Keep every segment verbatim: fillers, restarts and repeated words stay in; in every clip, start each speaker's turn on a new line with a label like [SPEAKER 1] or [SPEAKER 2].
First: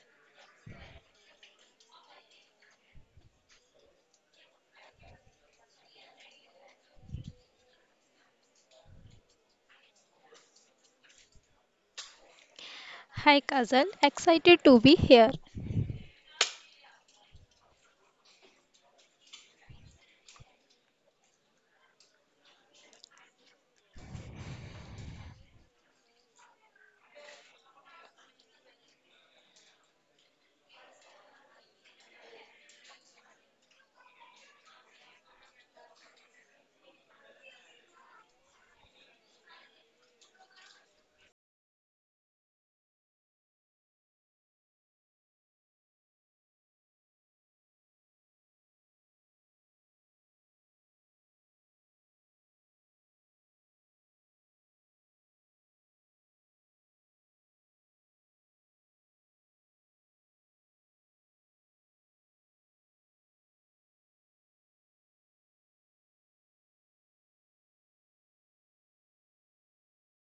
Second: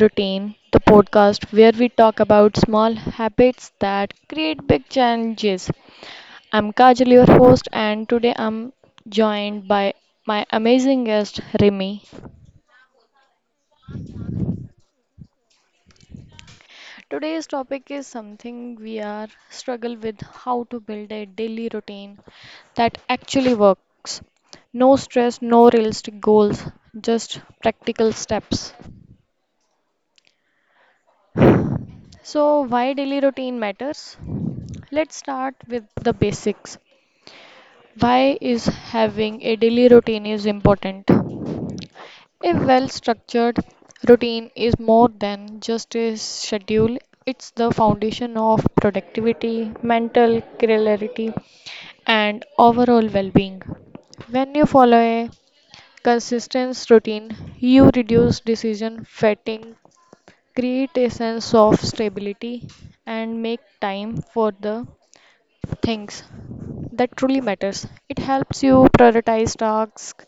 [SPEAKER 1] Routine, the podcast where we talk about small habits that create big changes. I'm Kajal, your host, and today I'm joined by my amazing guest, Rimi.
[SPEAKER 2] Hi Kazal, excited to be here.
[SPEAKER 1] Today's topic is something we are struggle with how to build a daily routine that actually works. No stress, no realistic goals, just practical steps. So, why daily routine matters? Let's start with the basics. Why is having a daily routine is important? A well-structured routine is more than just a schedule. It's the foundation of productivity, mental clarity, and overall well-being. When you follow a consistent routine, you reduce decision fatigue, create a sense of stability, and make time for the things that truly matters. It helps you prioritize tasks,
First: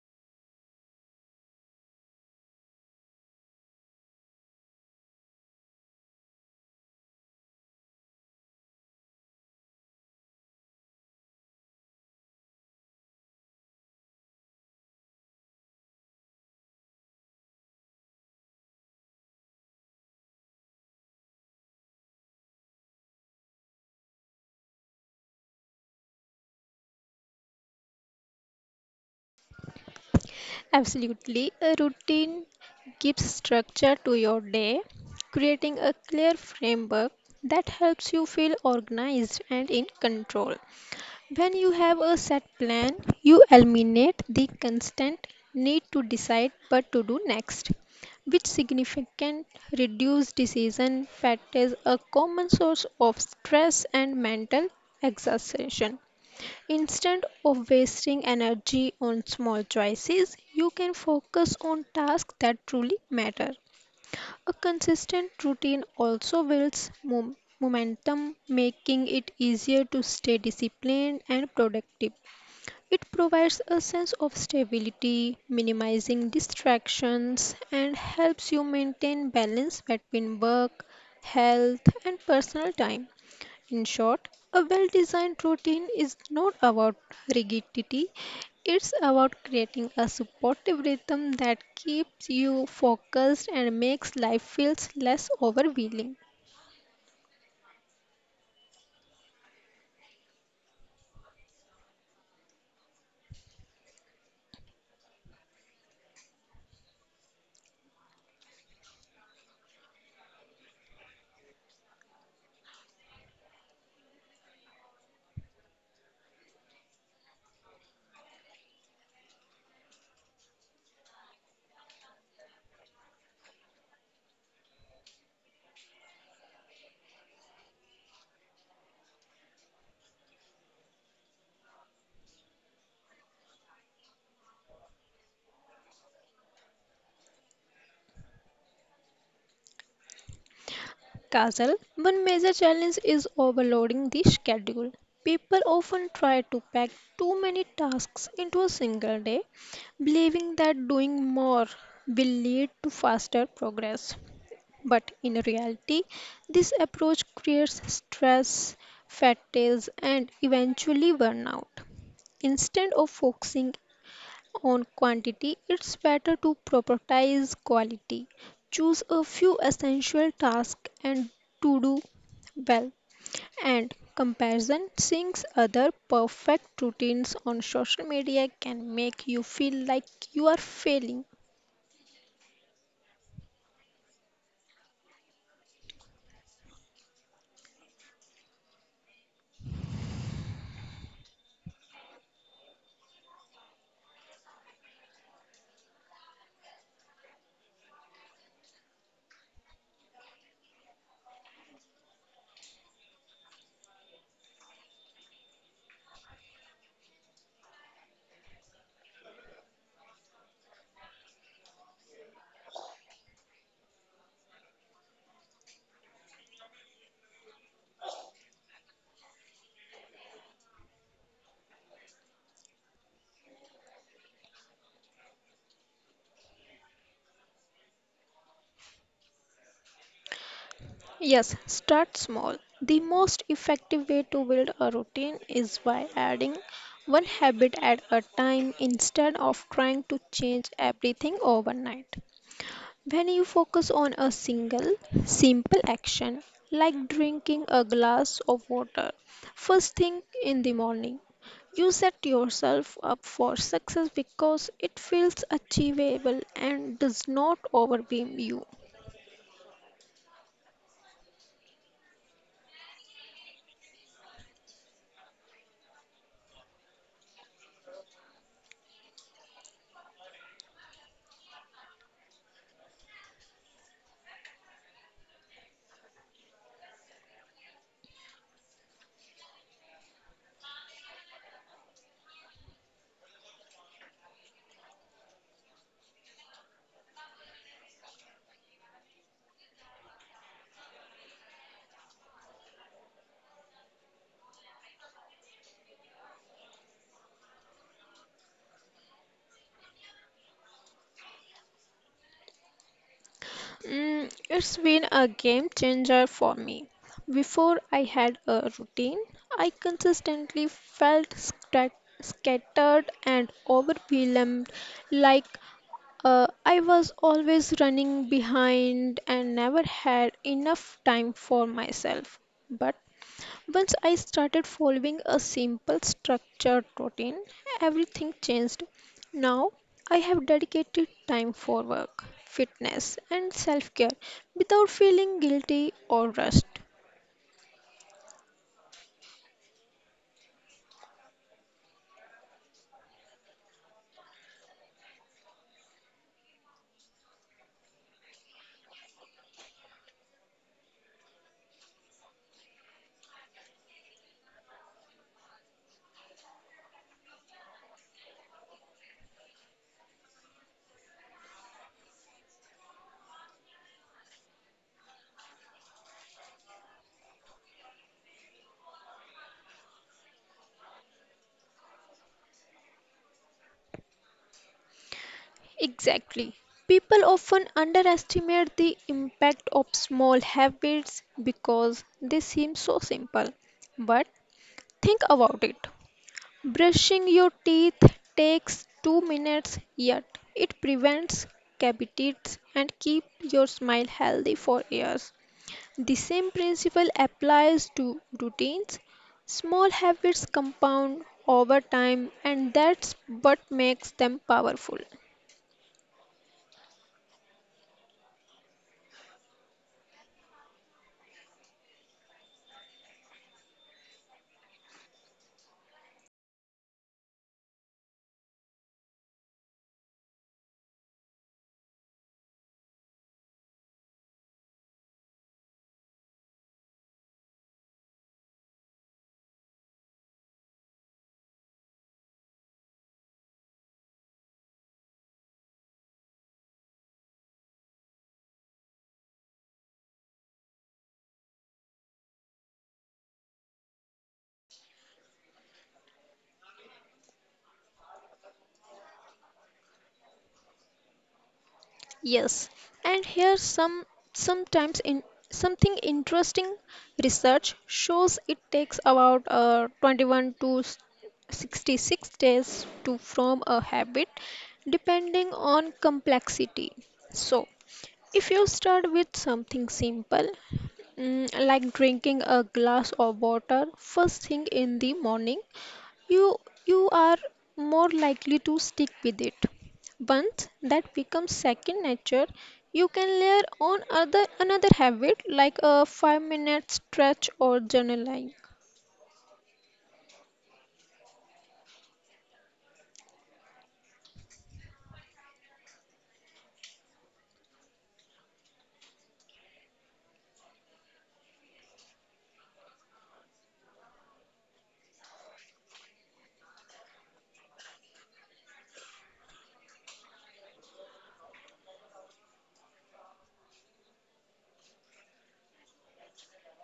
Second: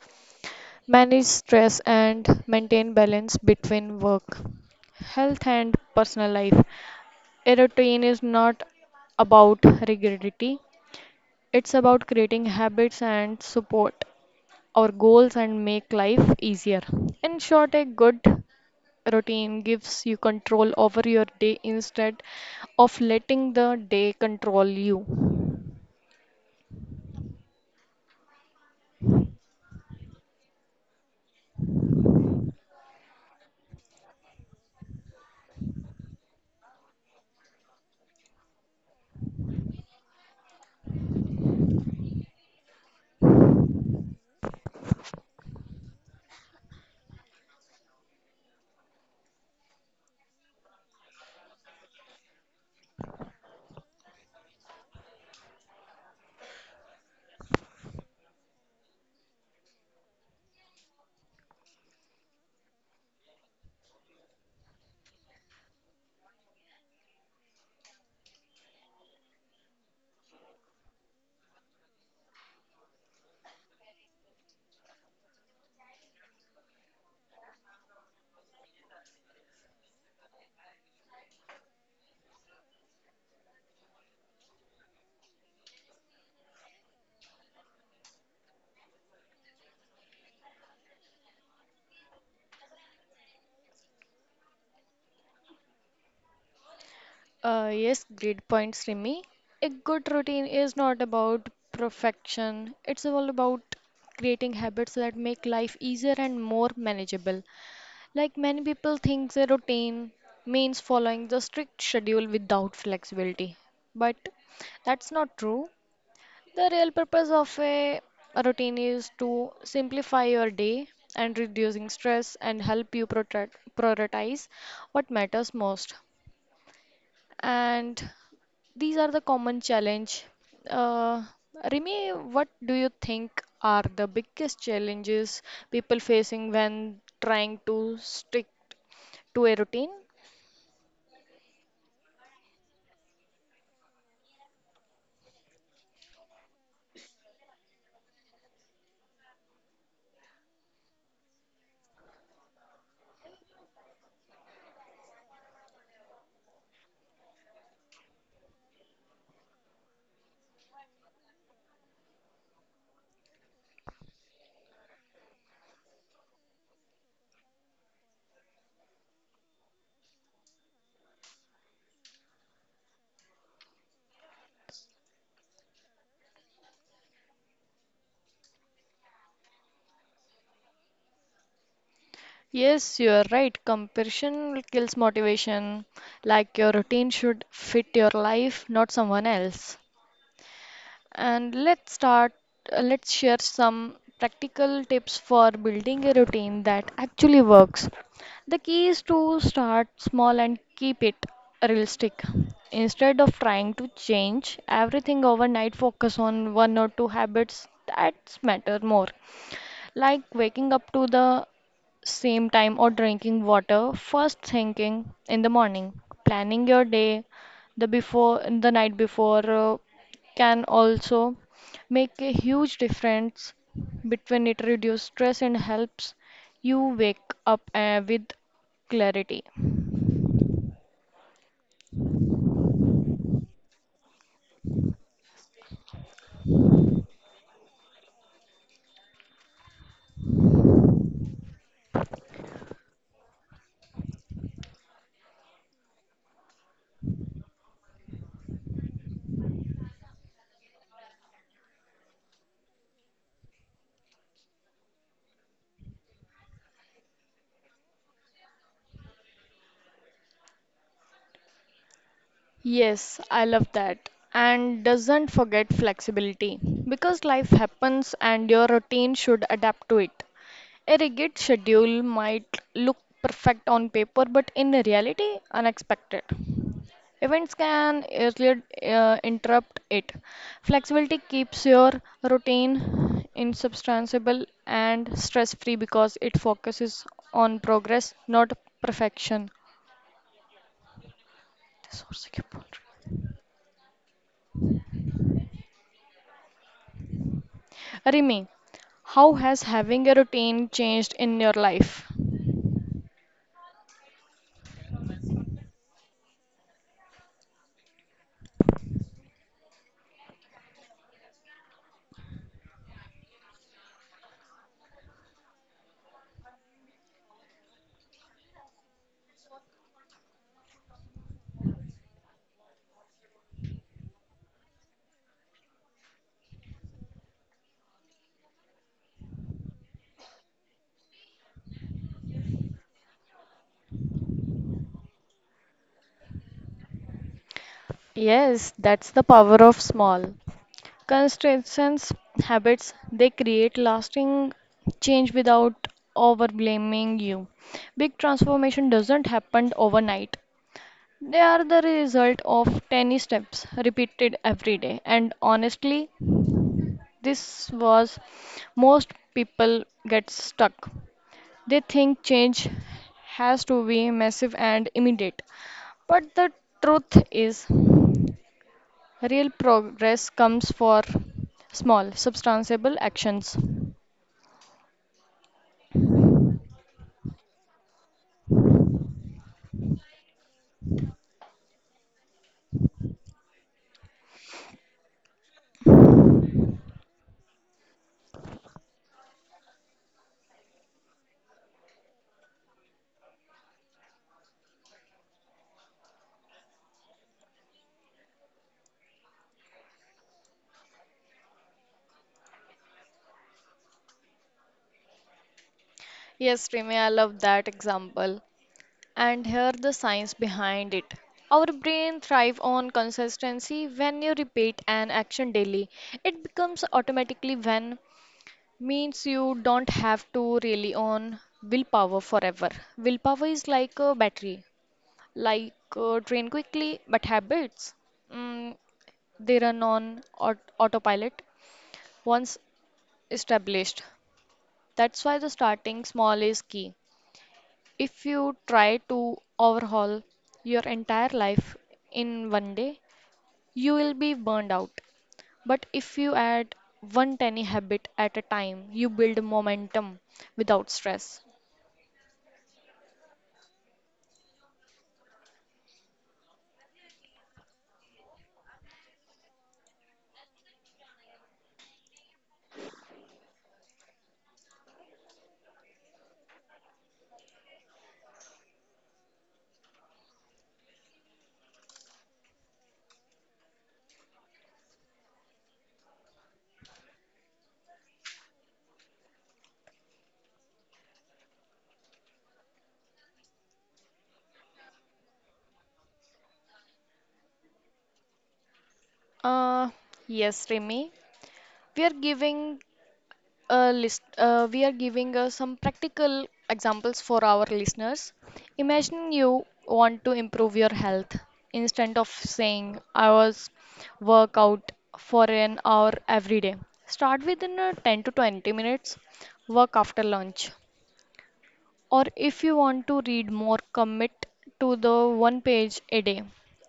[SPEAKER 1] manage stress, and maintain balance between work, health, and personal life. A routine is not about rigidity. It's about creating habits and support our goals and make life easier. In short, a good routine gives you control over your day instead of letting the day control you.
[SPEAKER 2] Absolutely, a routine gives structure to your day, creating a clear framework that helps you feel organized and in control. When you have a set plan, you eliminate the constant need to decide what to do next, which significant reduce decision fatigue, a common source of stress and mental exhaustion. Instead of wasting energy on small choices, you can focus on tasks that truly matter. A consistent routine also builds mom- momentum, making it easier to stay disciplined and productive. It provides a sense of stability, minimizing distractions, and helps you maintain balance between work, health, and personal time. In short, a well designed routine is not about rigidity, it's about creating a supportive rhythm that keeps you focused and makes life feels less overwhelming.
[SPEAKER 1] Uh, yes, great point, Srimi. A good routine is not about perfection, it's all about creating habits that make life easier and more manageable. Like, many people think a routine means following the strict schedule without flexibility, but that's not true. The real purpose of a routine is to simplify your day and reducing stress and help you protect- prioritize what matters most. And these are the common challenge. Uh, Rimi, what do you think are the biggest challenges people facing when trying to stick to a routine?
[SPEAKER 2] Kajal, one major challenge is overloading the schedule. People often try to pack too many tasks into a single day, believing that doing more will lead to faster progress. But in reality, this approach creates stress, fatigues, and eventually burnout. Instead of focusing on quantity, it's better to prioritize quality. Choose a few essential tasks and to do well. And comparison seeing other perfect routines on social media can make you feel like you are failing.
[SPEAKER 1] Yes, you are right. Comparison kills motivation. Like, your routine should fit your life, not someone else. And let's start, uh, let's share some practical tips for building a routine that actually works. The key is to start small and keep it realistic. Instead of trying to change everything overnight, focus on one or two habits that matter more. Like waking up to the same time or drinking water first thinking in the morning. Planning your day the before the night before uh, can also make a huge difference between it reduce stress and helps you wake up uh, with clarity.
[SPEAKER 2] Yes, start small. The most effective way to build a routine is by adding one habit at a time instead of trying to change everything overnight. When you focus on a single, simple action, like drinking a glass of water first thing in the morning, you set yourself up for success because it feels achievable and does not overwhelm you.
[SPEAKER 1] Yes, I love that. And doesn't forget flexibility because life happens and your routine should adapt to it. A rigid schedule might look perfect on paper, but in reality, unexpected events can easily uh, interrupt it. Flexibility keeps your routine insubstantiable and stress free because it focuses on progress, not perfection. Resource- Rimi, how has having a routine changed in your life?
[SPEAKER 2] Mm, it's been a game changer for me. Before I had a routine, I consistently felt scat- scattered and overwhelmed, like uh, I was always running behind and never had enough time for myself. But once I started following a simple structured routine, everything changed. Now, I have dedicated time for work, fitness, and self care without feeling guilty or rushed.
[SPEAKER 1] Yes, that's the power of small, consistent habits. They create lasting change without overblaming you. Big transformation doesn't happen overnight. They are the result of tiny steps repeated every day. And honestly, this was most people get stuck. They think change has to be massive and immediate. But the truth is, real progress comes for small, substantiable actions.
[SPEAKER 2] Exactly. People often underestimate the impact of small habits because they seem so simple. But think about it, brushing your teeth takes two minutes, yet it prevents cavities and keeps your smile healthy for years. The same principle applies to routines. Small habits compound over time, and that's what makes them powerful.
[SPEAKER 1] Yes, Rimi, I love that example. And here the science behind it. Our brain thrive on consistency. When you repeat an action daily, it becomes automatically when means you don't have to rely on willpower forever. Willpower is like a battery, like uh, drain quickly, but habits, mm, they run on aut- autopilot once established. That's why the starting small is key. If you try to overhaul your entire life in one day, you will be burned out. But if you add one tiny habit at a time, you build momentum without stress.
[SPEAKER 2] Yes, and here some sometimes in something interesting. Research shows it takes about uh, twenty-one to s- sixty-six days to form a habit depending on complexity. So, if you start with something simple, mm, like drinking a glass of water first thing in the morning, you you are more likely to stick with it. Once that becomes second nature, you can layer on other another habit like a five minute stretch or journaling.
[SPEAKER 1] Uh, yes, Remy, we are giving uh, list, uh, we are giving uh, some practical examples for our listeners. Imagine you want to improve your health. Instead of saying, I was work out for an hour every day, start within uh, ten to twenty minutes, work after lunch. Or if you want to read more, commit to the one page a day.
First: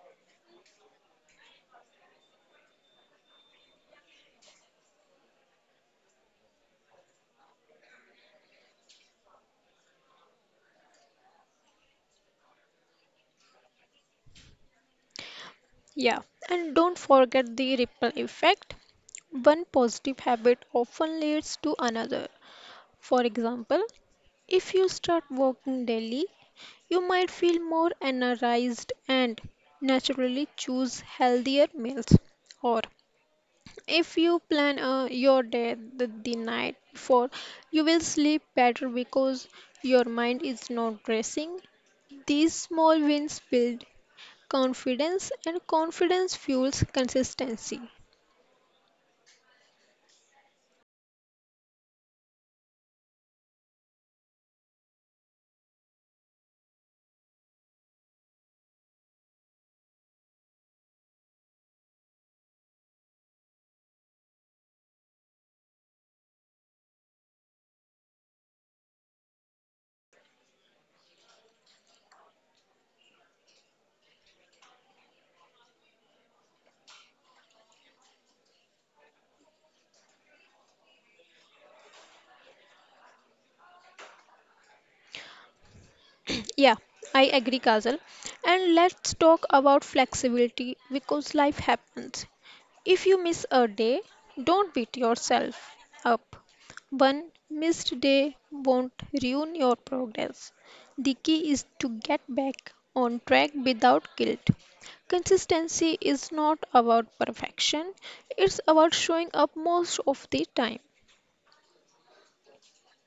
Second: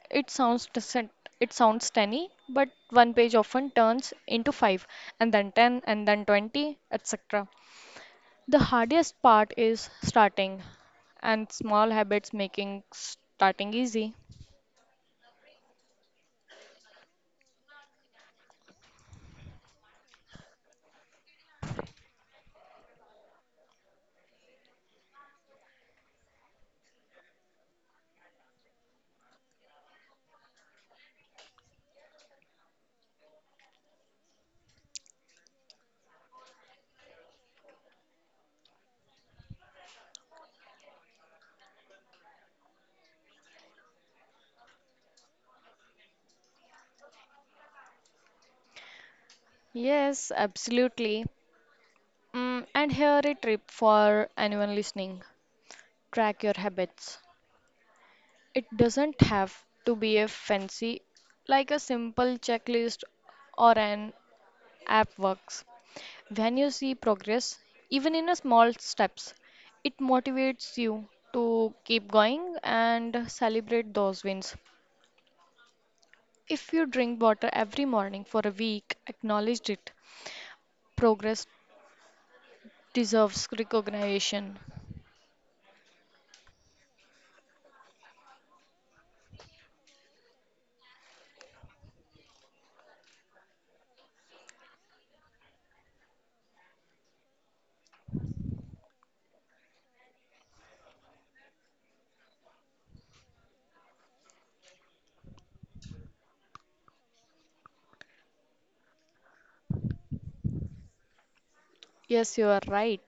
[SPEAKER 1] It sounds decent- it sounds tiny, but one page often turns into five, and then ten, and then twenty, et cetera. The hardest part is starting, and small habits making starting easy.
[SPEAKER 2] Yeah, and don't forget the ripple effect. One positive habit often leads to another. For example, if you start walking daily, you might feel more energized and naturally choose healthier meals. Or if you plan uh, your day the, the night before, you will sleep better because your mind is not racing. These small wins build confidence, and confidence fuels consistency.
[SPEAKER 1] Yes, absolutely. Mm, and here a tip for anyone listening. Track your habits. It doesn't have to be a fancy, like a simple checklist or an app works. When you see progress, even in a small steps, it motivates you to keep going and celebrate those wins. If you drink water every morning for a week, acknowledge it. Progress deserves recognition.
[SPEAKER 2] Yeah, I agree, Kajal. And let's talk about flexibility because life happens. If you miss a day, don't beat yourself up. One missed day won't ruin your progress. The key is to get back on track without guilt. Consistency is not about perfection, it's about showing up most of the time.
[SPEAKER 1] Yes, you are right.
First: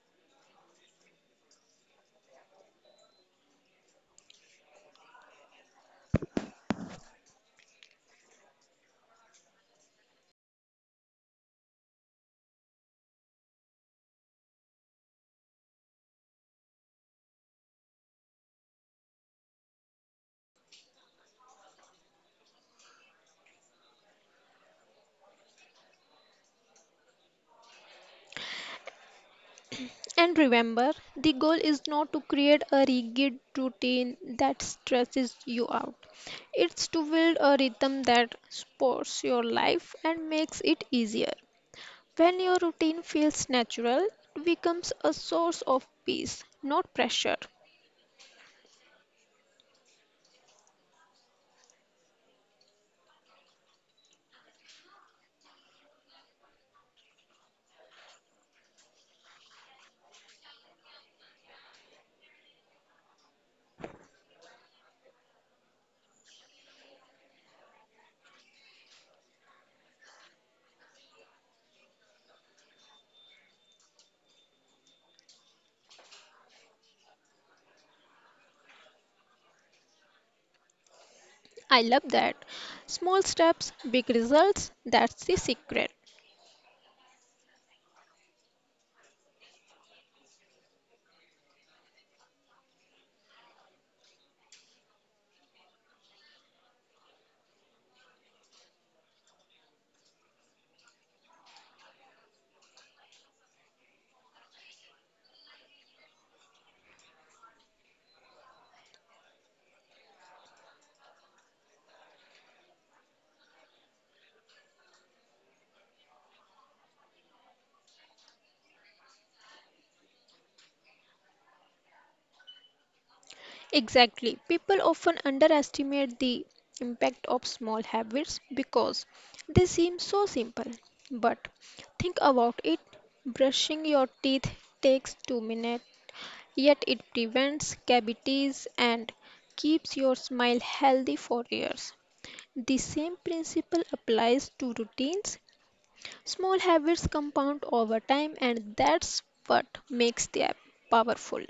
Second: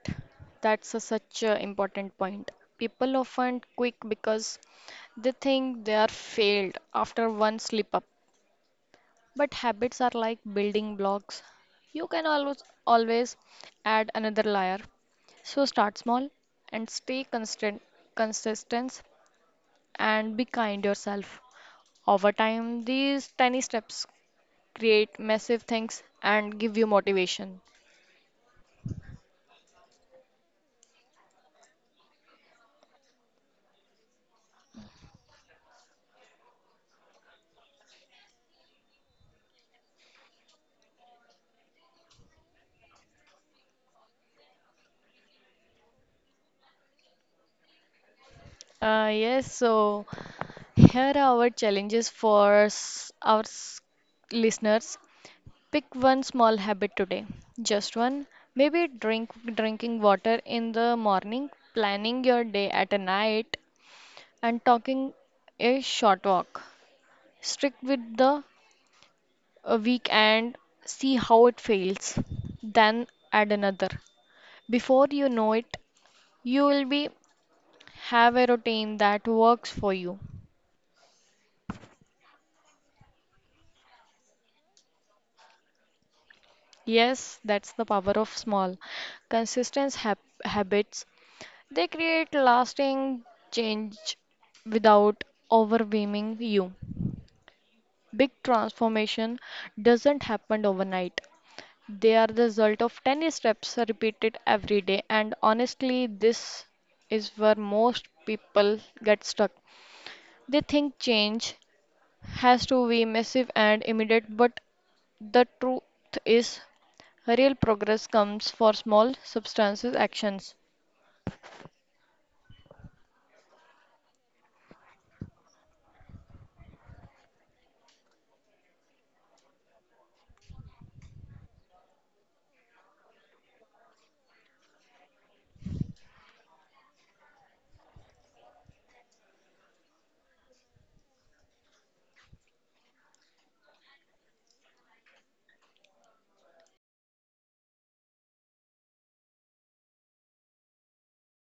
[SPEAKER 1] That's a, such an important point. People often quit because they think they are failed after one slip up. But habits are like building blocks. You can always always add another layer. So start small and stay constant consistent and be kind yourself. Over time, these tiny steps create massive things and give you motivation.
[SPEAKER 2] And remember, the goal is not to create a rigid routine that stresses you out. It's to build a rhythm that supports your life and makes it easier. When your routine feels natural, it becomes a source of peace, not pressure.
[SPEAKER 1] Uh, yes, so here are our challenges for s- our s- listeners. Pick one small habit today, just one. Maybe drink drinking water in the morning, planning your day at a night, and talking a short walk. Stick with the uh, week and see how it fails. Then add another. Before you know it, you will be have a routine that works for you.
[SPEAKER 2] I love that. Small steps, big results, that's the secret.
[SPEAKER 1] Yes, that's the power of small, consistent hab habits. They create lasting change without overwhelming you. Big transformation doesn't happen overnight. They are the result of tiny steps repeated every day, and honestly, this is where most people get stuck. They think change has to be massive and immediate, but the truth is, real progress comes for small, substantive actions.
[SPEAKER 2] Exactly. People often underestimate the impact of small habits because they seem so simple. But think about it, brushing your teeth takes two minutes, yet it prevents cavities and keeps your smile healthy for years. The same principle applies to routines. Small habits compound over time, and that's what makes them powerful.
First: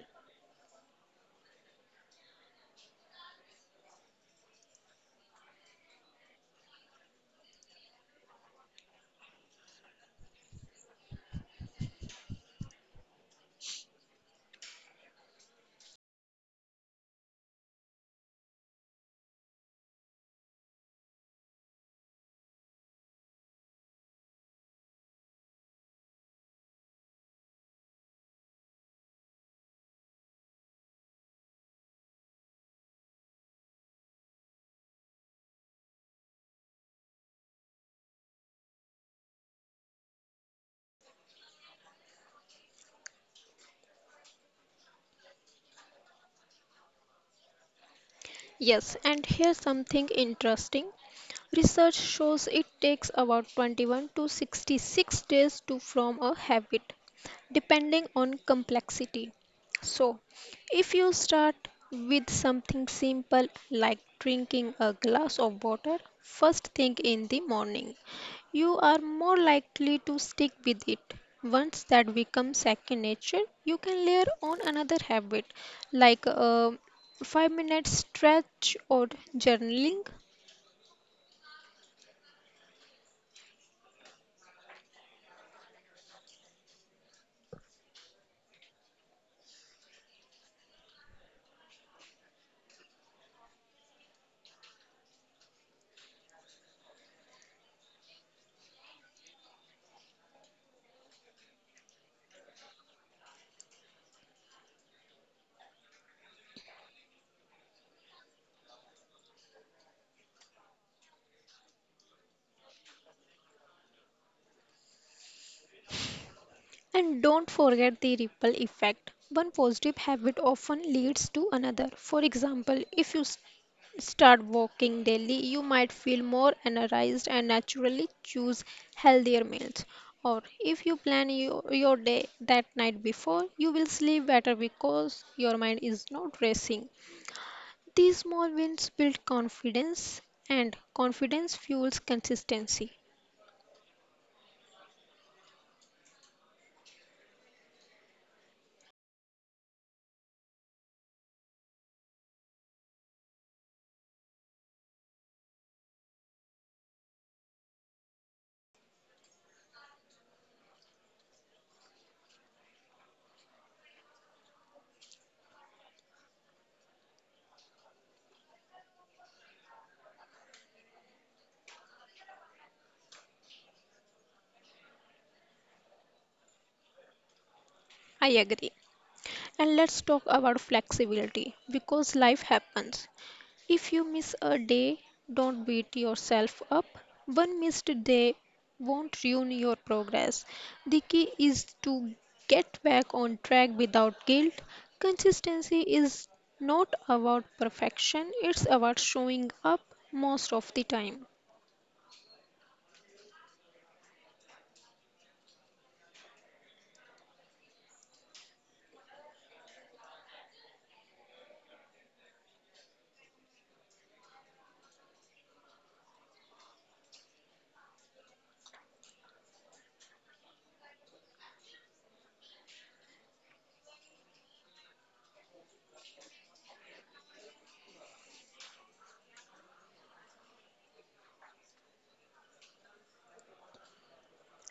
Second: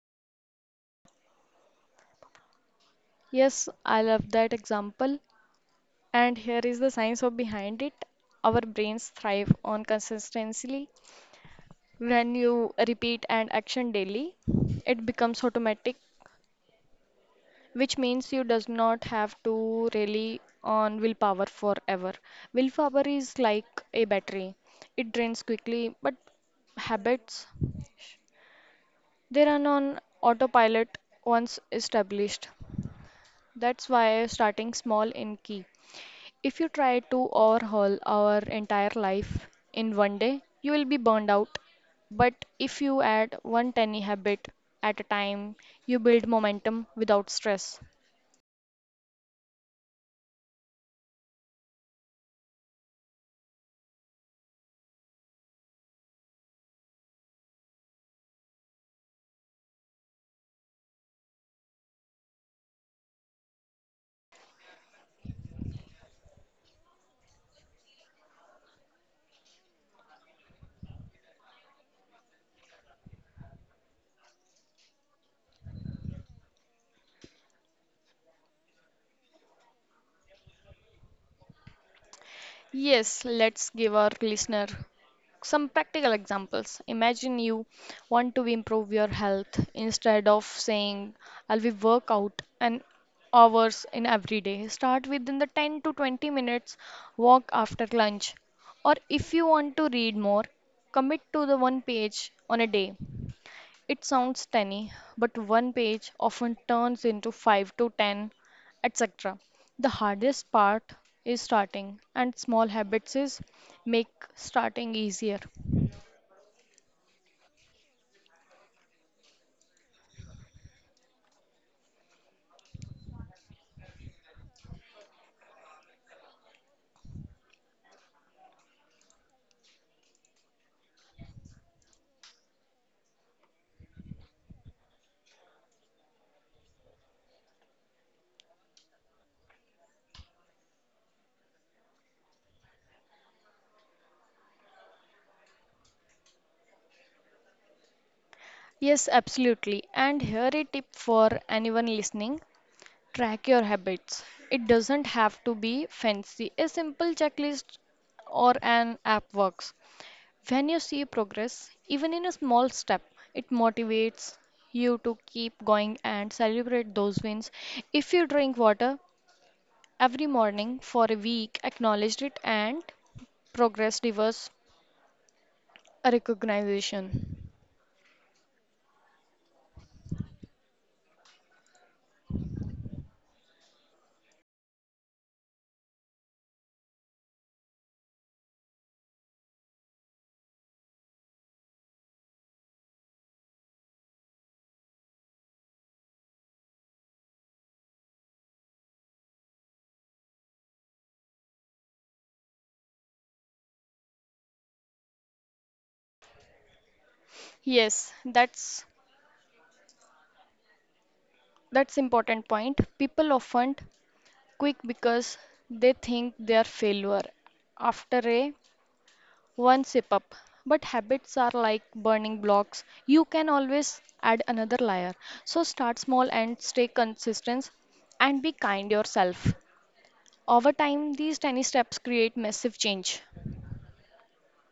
[SPEAKER 1] Yes, I love that example. And here is the science of behind it. Our brains thrive on consistency. When you repeat an action daily, it becomes automatic, which means you does not have to rely on willpower forever. Willpower is like a battery. It drains quickly, but habits, they run on autopilot once established. That's why starting small in key. If you try to overhaul our entire life in one day, you will be burned out. But if you add one tiny habit at a time, you build momentum without stress.
[SPEAKER 2] Yes, and here's something interesting. Research shows it takes about twenty-one to sixty-six days to form a habit, depending on complexity. So, if you start with something simple like drinking a glass of water first thing in the morning, you are more likely to stick with it. Once that becomes second nature, you can layer on another habit like uh, five minute stretch or journaling.
[SPEAKER 1] Yes, let's give our listener some practical examples. Imagine you want to improve your health. Instead of saying, I'll be work out an hours in every day. Start within the ten to twenty minutes walk after lunch. Or if you want to read more, commit to the one page on a day. It sounds tiny, but one page often turns into five to ten, et cetera. The hardest part is starting, and small habits is make starting easier.
[SPEAKER 2] And don't forget the ripple effect. One positive habit often leads to another. For example, if you s- start walking daily, you might feel more energized and naturally choose healthier meals. Or if you plan your, your day that night before, you will sleep better because your mind is not racing. These small wins build confidence, and confidence fuels consistency.
[SPEAKER 1] Yes, absolutely. And here a tip for anyone listening. Track your habits. It doesn't have to be fancy. A simple checklist or an app works. When you see progress, even in a small step, it motivates you to keep going and celebrate those wins. If you drink water every morning for a week, acknowledge it, and progress deserves a recognition.
[SPEAKER 2] I agree. And let's talk about flexibility because life happens. If you miss a day, don't beat yourself up. One missed day won't ruin your progress. The key is to get back on track without guilt. Consistency is not about perfection, it's about showing up most of the time.
[SPEAKER 1] Yes, that's that's important point. People often quick because they think they are failure after a one sip up. But habits are like burning blocks. You can always add another layer. So start small and stay consistent and be kind yourself. Over time, these tiny steps create massive change.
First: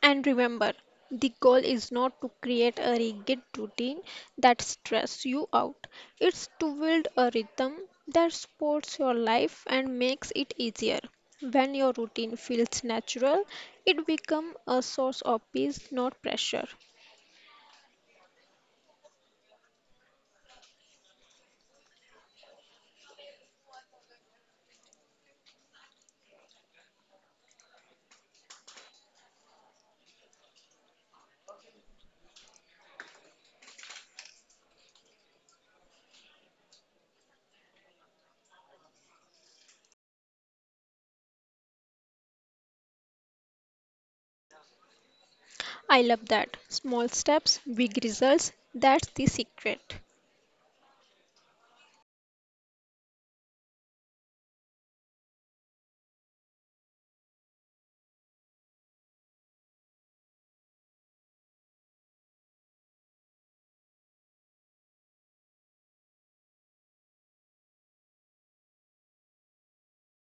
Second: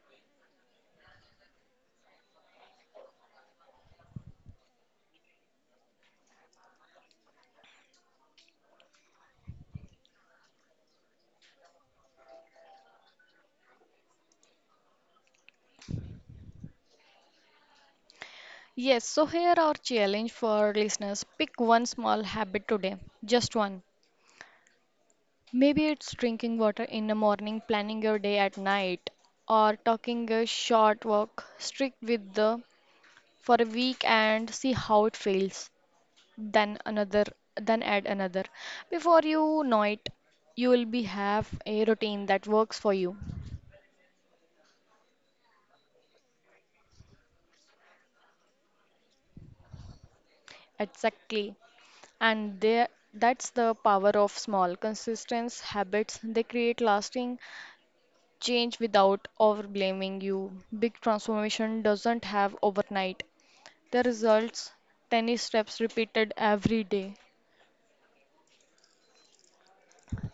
[SPEAKER 2] And remember, the goal is not to create a rigid routine that stresses you out. It's to build a rhythm that supports your life and makes it easier. When your routine feels natural, it becomes a source of peace, not pressure.
[SPEAKER 1] Yes, so here our challenge for listeners. Pick one small habit today, just one. Maybe it's drinking water in the morning, planning your day at night, or taking a short walk. Strict with the for a week and see how it feels. Then another, then add another. Before you know it, you will be have a routine that works for you.
[SPEAKER 2] I love that. Small steps, big results. That's the secret.
[SPEAKER 1] Exactly. And there that's the power of small consistent habits. They create lasting change without overblaming you. Big transformation doesn't have overnight. The results. Tennis steps repeated every day.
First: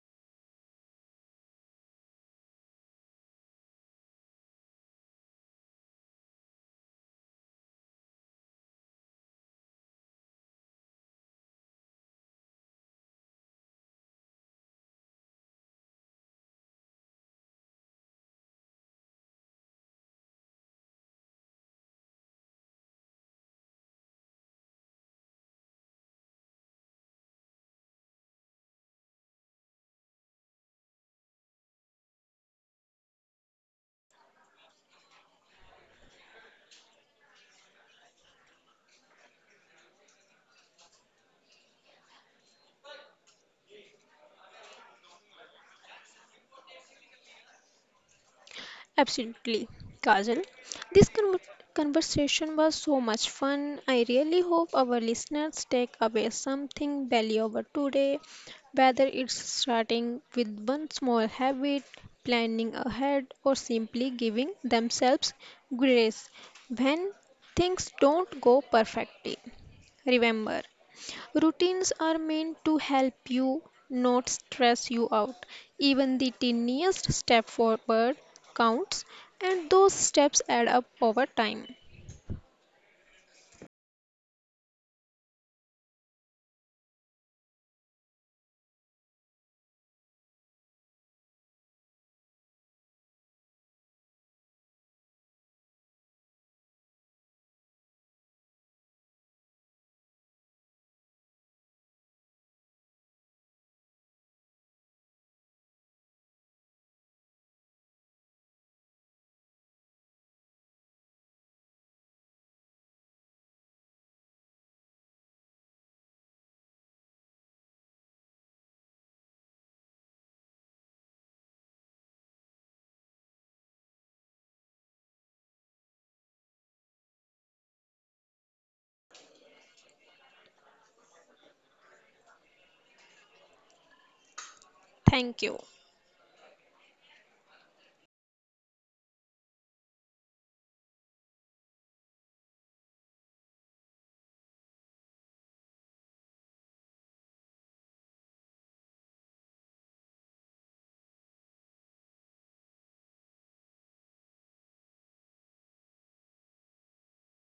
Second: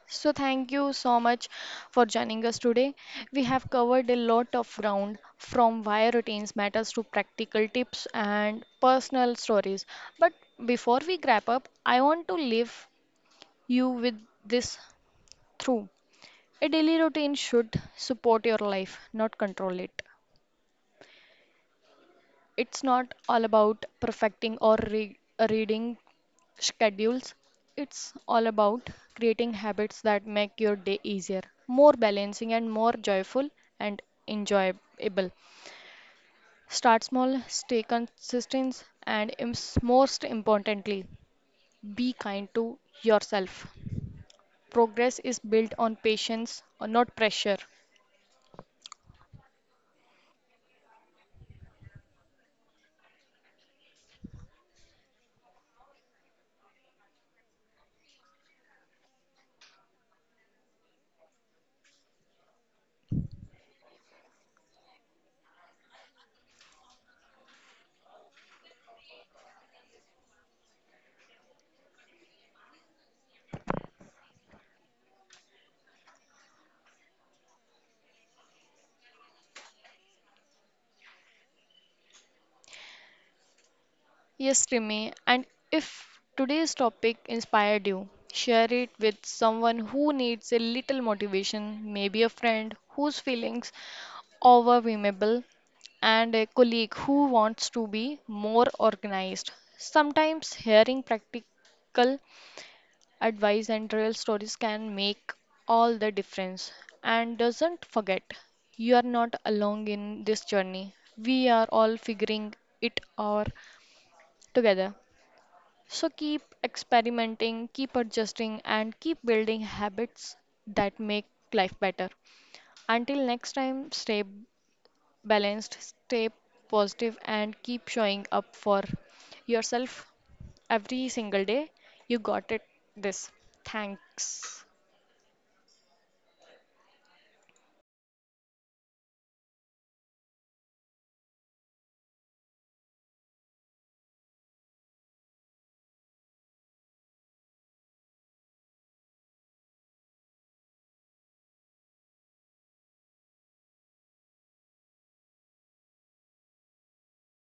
[SPEAKER 1] So, thank you so much for joining us today. We have covered a lot of ground from why routines matters to practical tips and personal stories. But before we wrap up, I want to leave you with this through. A daily routine should support your life, not control it. It's not all about perfecting or re- reading schedules. It's all about creating habits that make your day easier, more balancing, and more joyful and enjoyable. Start small, stay consistent, and ims- most importantly, be kind to yourself. Progress is built on patience, not pressure.
[SPEAKER 2] Absolutely, Kajal. This con- conversation was so much fun. I really hope our listeners take away something valuable today, whether it's starting with one small habit, planning ahead, or simply giving themselves grace when things don't go perfectly. Remember, routines are meant to help you, not stress you out. Even the tiniest step forward counts, and those steps add up over time.
[SPEAKER 1] Yes, Rimi, and if today's topic inspired you, share it with someone who needs a little motivation, maybe a friend whose feelings overwhelmable and a colleague who wants to be more organized. Sometimes hearing practical advice and real stories can make all the difference. And doesn't forget, you are not alone in this journey. We are all figuring it out together. So keep experimenting, keep adjusting, and keep building habits that make life better. Until next time, stay balanced, stay positive, and keep showing up for yourself every single day. You got it. This. Thanks.
[SPEAKER 2] Thank you.